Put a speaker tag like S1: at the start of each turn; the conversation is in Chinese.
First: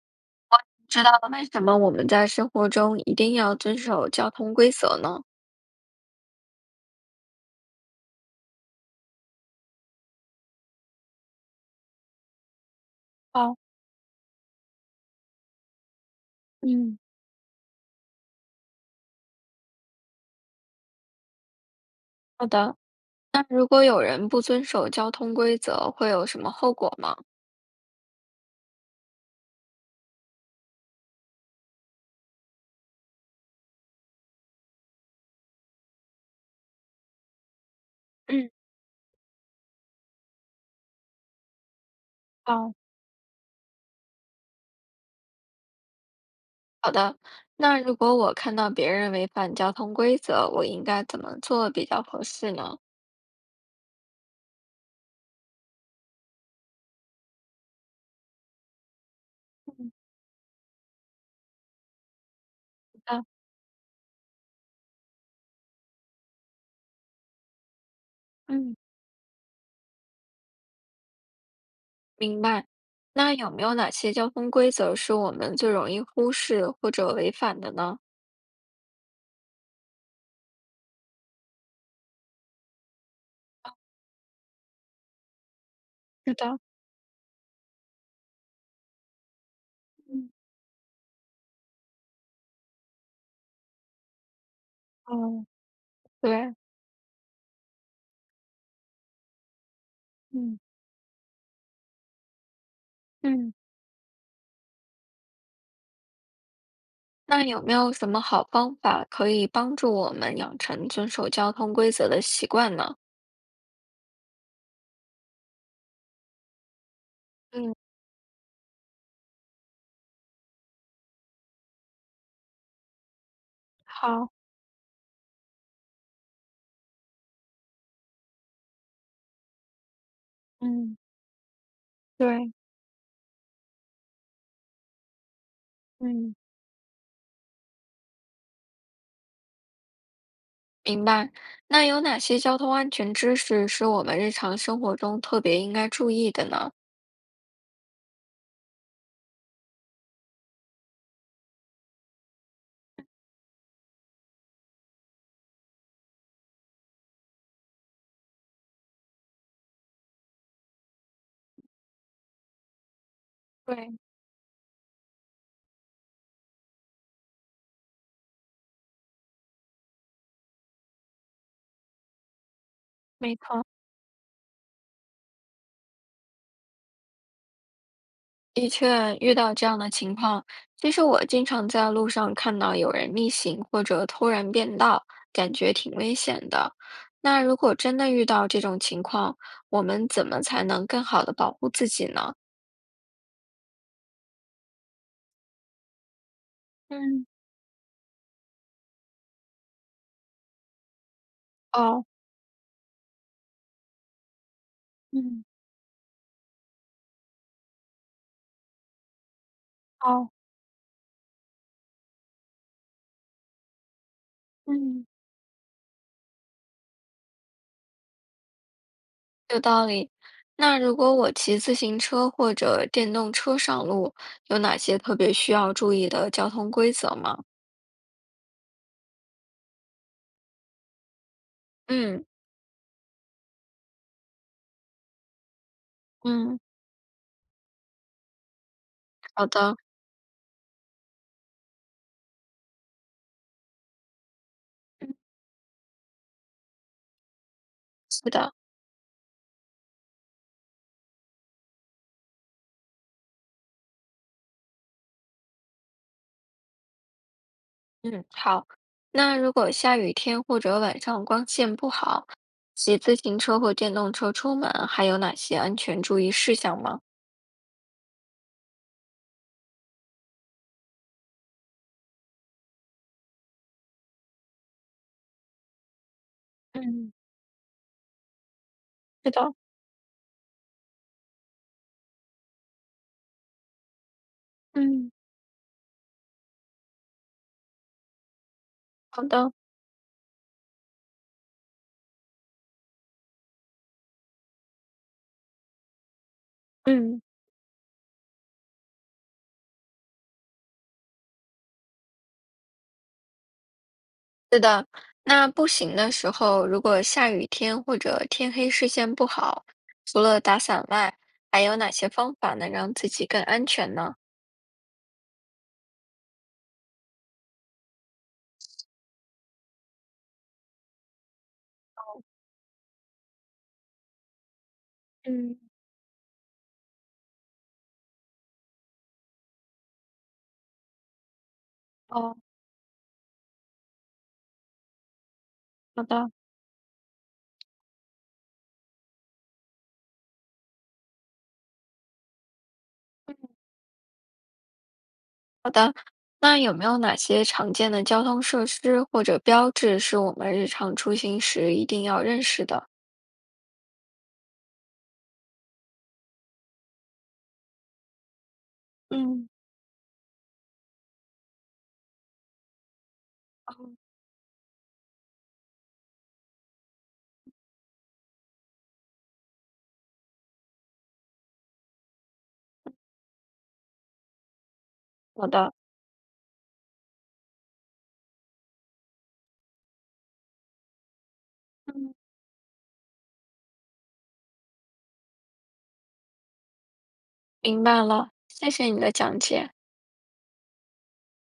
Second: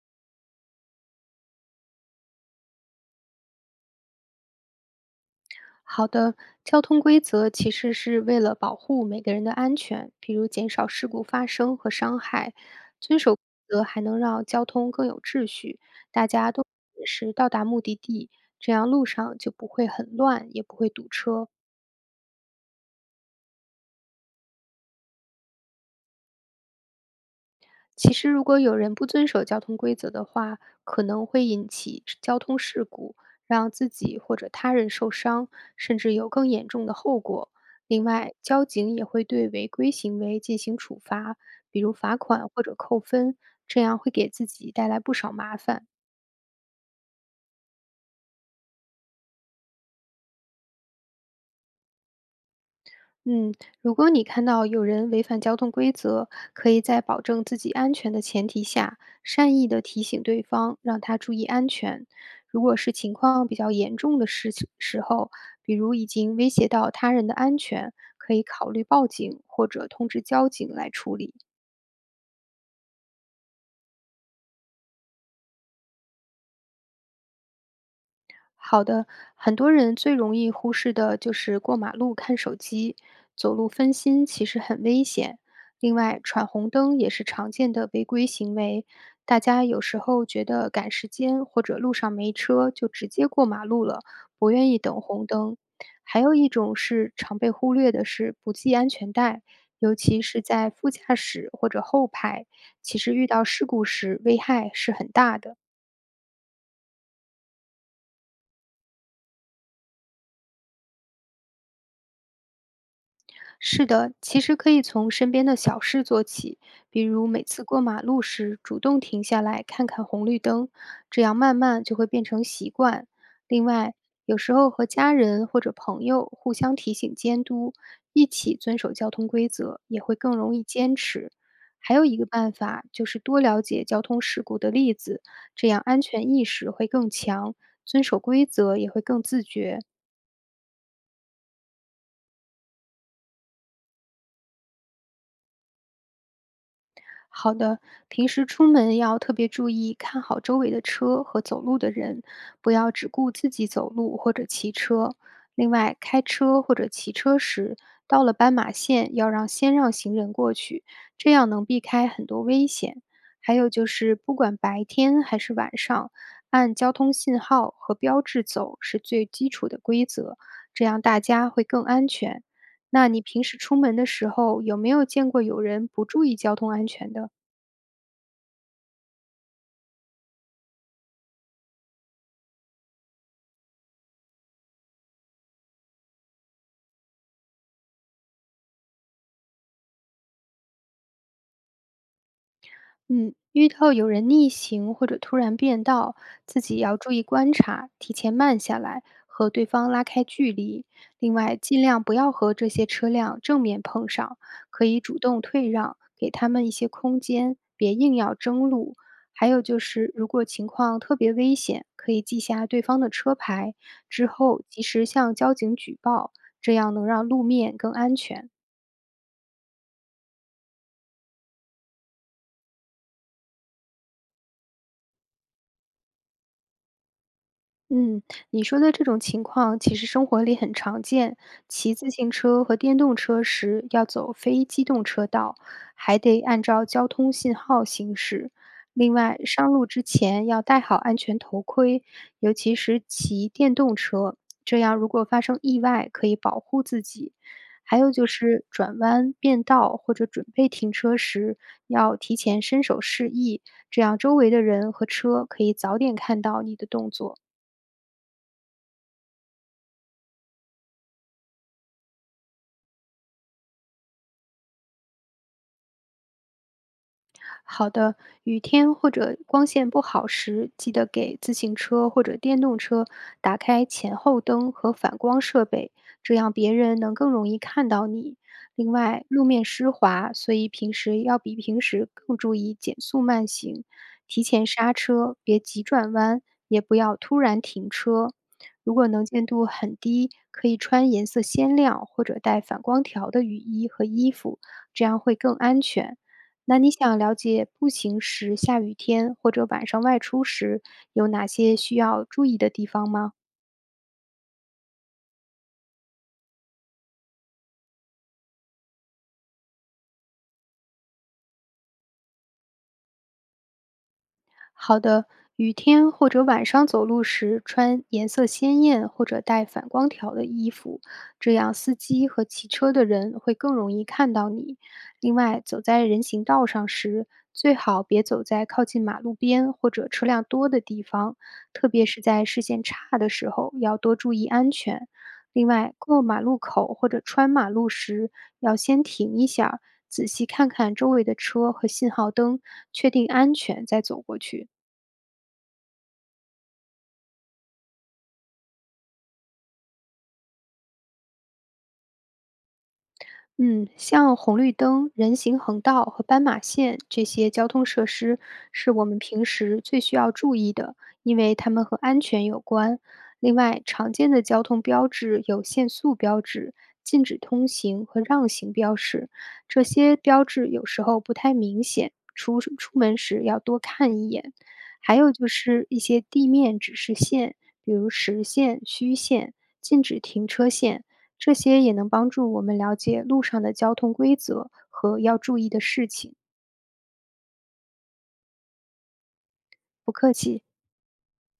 S1: 知道了为什么我们在生活中一定要遵守交通规则呢？
S2: 好的，交通规则其实是为了保护每个人的安全，比如减少事故发生和伤害。遵守规
S1: 哦，
S2: 则还能让交通更有秩序，大家都
S1: 嗯，
S2: 准时到达目的地，这样路上就不会很乱，也不会堵车。
S1: 好的，那如果有人不遵守交通规则，会有什么后果吗？
S2: 其实如果有人不遵守交通规则的话，可能会引起交通事故，让自己或者他人受伤，甚至有更严重的后果。另外，
S1: 嗯，
S2: 交警也会对违规行为进行处罚，比如罚款或
S1: 哦，
S2: 者扣分，这样会给自己带来不少麻烦。
S1: 好的，那如果我看到别人违反交通规则，我应该怎么做比较合适呢？
S2: 嗯，如果你看到有人违反交通规则，可以在保证自己安全的前提下，善意的
S1: 嗯，
S2: 提醒对方，让他注意安全。如果是情
S1: 好的，
S2: 况比较严重的事情时候，比如已经威胁到他人的安全，可以考
S1: 嗯，
S2: 虑报警或者通知交警来处理。
S1: 明白。那有没有哪些交通规则是我们最容易忽视或者违反的呢？
S2: 好的，很多人最容易忽视的就是过马路看手机，走路分心其实很危险。另外，
S1: 是
S2: 闯
S1: 的，
S2: 红灯也是常见的违规行为。大家有时候
S1: 嗯，
S2: 觉得赶时间或者路上没车，就直接过马路了，不愿意等红
S1: 哦，
S2: 灯。还有一
S1: 对，
S2: 种是常被忽略的是不系安全带，尤其是
S1: 嗯
S2: 在副驾驶或者后排，其实遇到
S1: 嗯。
S2: 事故时危害是很大的。
S1: 那有没有什么好方法可以帮助我们养成遵守交通规则的习惯呢？
S2: 是的，其实可以从身边的小事做起，比如每次
S1: 嗯，
S2: 过马路时主动停下来看看红绿灯，这样慢慢就会变成习惯。另外，
S1: 好，
S2: 有时候和家人或者朋友互相提醒监督，一起遵守交通规则，也会更容易坚
S1: 嗯，
S2: 持。还有一个
S1: 对，
S2: 办法就是多了解交通事故的例子，这样安全
S1: 嗯
S2: 意识会更强，遵守规则也会更自觉。
S1: 明白。那有哪些交通安全知识是我们日常生活中特别应该注意的呢？
S2: 好的，平时出门要特别注意，看好周围的车和走路的人，不要只顾自己走路或者骑车。另外，开车或者骑车时，到了斑马线要让先让行人过去，这样能避开很多危险。还有就
S1: 对，
S2: 是，不管白天还是晚上，按交通信号和标志走是最基础的规则，这样大家会更安全。那你
S1: 没
S2: 平时
S1: 错。
S2: 出门的时候，有没有见过有人不注意交通安全的？
S1: 的确，遇到这样的情况，其实我经常在路上看到有人逆行或者突然变道，感觉挺危险的。那如果真的遇到这种情况，我们怎么才能更好的保护自己呢？
S2: 嗯，遇到有人逆行或者突然变道，自己要注意
S1: 嗯，
S2: 观察，提前慢下来，和对方拉开距离。另外，尽量
S1: 哦，
S2: 不要和这些车辆正面碰上，可以主动
S1: 嗯，
S2: 退让，给他们一些空间，别硬要争路。还有就是，如
S1: 哦，
S2: 果情况特别危险，可以记下对方的车牌，之后及
S1: 嗯
S2: 时向交警举报，这样能让路面更安全。
S1: 有道理。那如果我骑自行车或者电动车上路，有哪些特别需要注意的交通规则吗？
S2: 嗯，你说的这种情况其实生活里很常见。骑自
S1: 嗯，
S2: 行车和电动车时要走非机动车道，还得
S1: 嗯。
S2: 按照交通信号行驶。另外，
S1: 好
S2: 上
S1: 的，
S2: 路之前要戴好安全头盔，尤其是骑电动车，这样如
S1: 嗯
S2: 果发生意外可以保护自己。还有就
S1: 是的。
S2: 是转弯、变道或者准备停车时，要提前伸手示意，这样周围的人和车可以早点看到你的动作。
S1: 嗯，好。那如果下雨天或者晚上光线不好，骑自行车或电动车出门，还有哪些安全注意事项吗？
S2: 好的，雨天或者光线不好时，记得给自行车或者电动车打开前后灯和反光设备，这样别人
S1: 嗯，
S2: 能更容易看到你。另外，
S1: 是
S2: 路
S1: 的，
S2: 面湿滑，所以平时要比平时更注意减速慢行，提前刹
S1: 嗯，
S2: 车，别急转弯，也不要突然停车。如果
S1: 好
S2: 能见
S1: 的，
S2: 度很低，可以穿颜色鲜亮或者带反光条的雨衣和衣服，这样会更安全。那你想
S1: 嗯，
S2: 了解步行时、下雨天或者晚上外出时有哪些需要注意的地方吗？
S1: 是的。那步行的时候，如果下雨天或者天黑视线不好，除了打伞外，还有哪些方法能让自己更安全呢？
S2: 好的，雨天或者晚上走路时穿颜色鲜艳或者带反光条的衣服，这样司机和骑车的人会更容易看到你。另
S1: 嗯，
S2: 外，走在人行道上时，最好别走在靠近马路边或者车辆多的地方，特别是
S1: 哦，
S2: 在视线差的时候，要多注意安全。另外，
S1: 好
S2: 过
S1: 的。
S2: 马路口或者穿马路时，要先停一下儿仔细看看周围的车和信号灯，确定安全再走过去。
S1: 那有没有哪些常见的交通设施或者标志是我们日常出行时一定要认识的？
S2: 嗯，像红绿灯、人行横道和斑马线这些交通设施，是我们平
S1: 嗯，
S2: 时最需要注意的，因为它们和安全有关。另外，
S1: 哦
S2: 常见的交通标志有限速标志、禁止通行和让行标识，这些标志有时候不太明显，出门时要多看一眼。还有
S1: 好
S2: 就
S1: 的，
S2: 是一些地面指示线，比如实线、虚线、禁止停车线。这些也能
S1: 嗯，
S2: 帮助我们了解路上的交通规则和要注意的事情。
S1: 明白了，谢谢你的讲解。
S2: 不客气。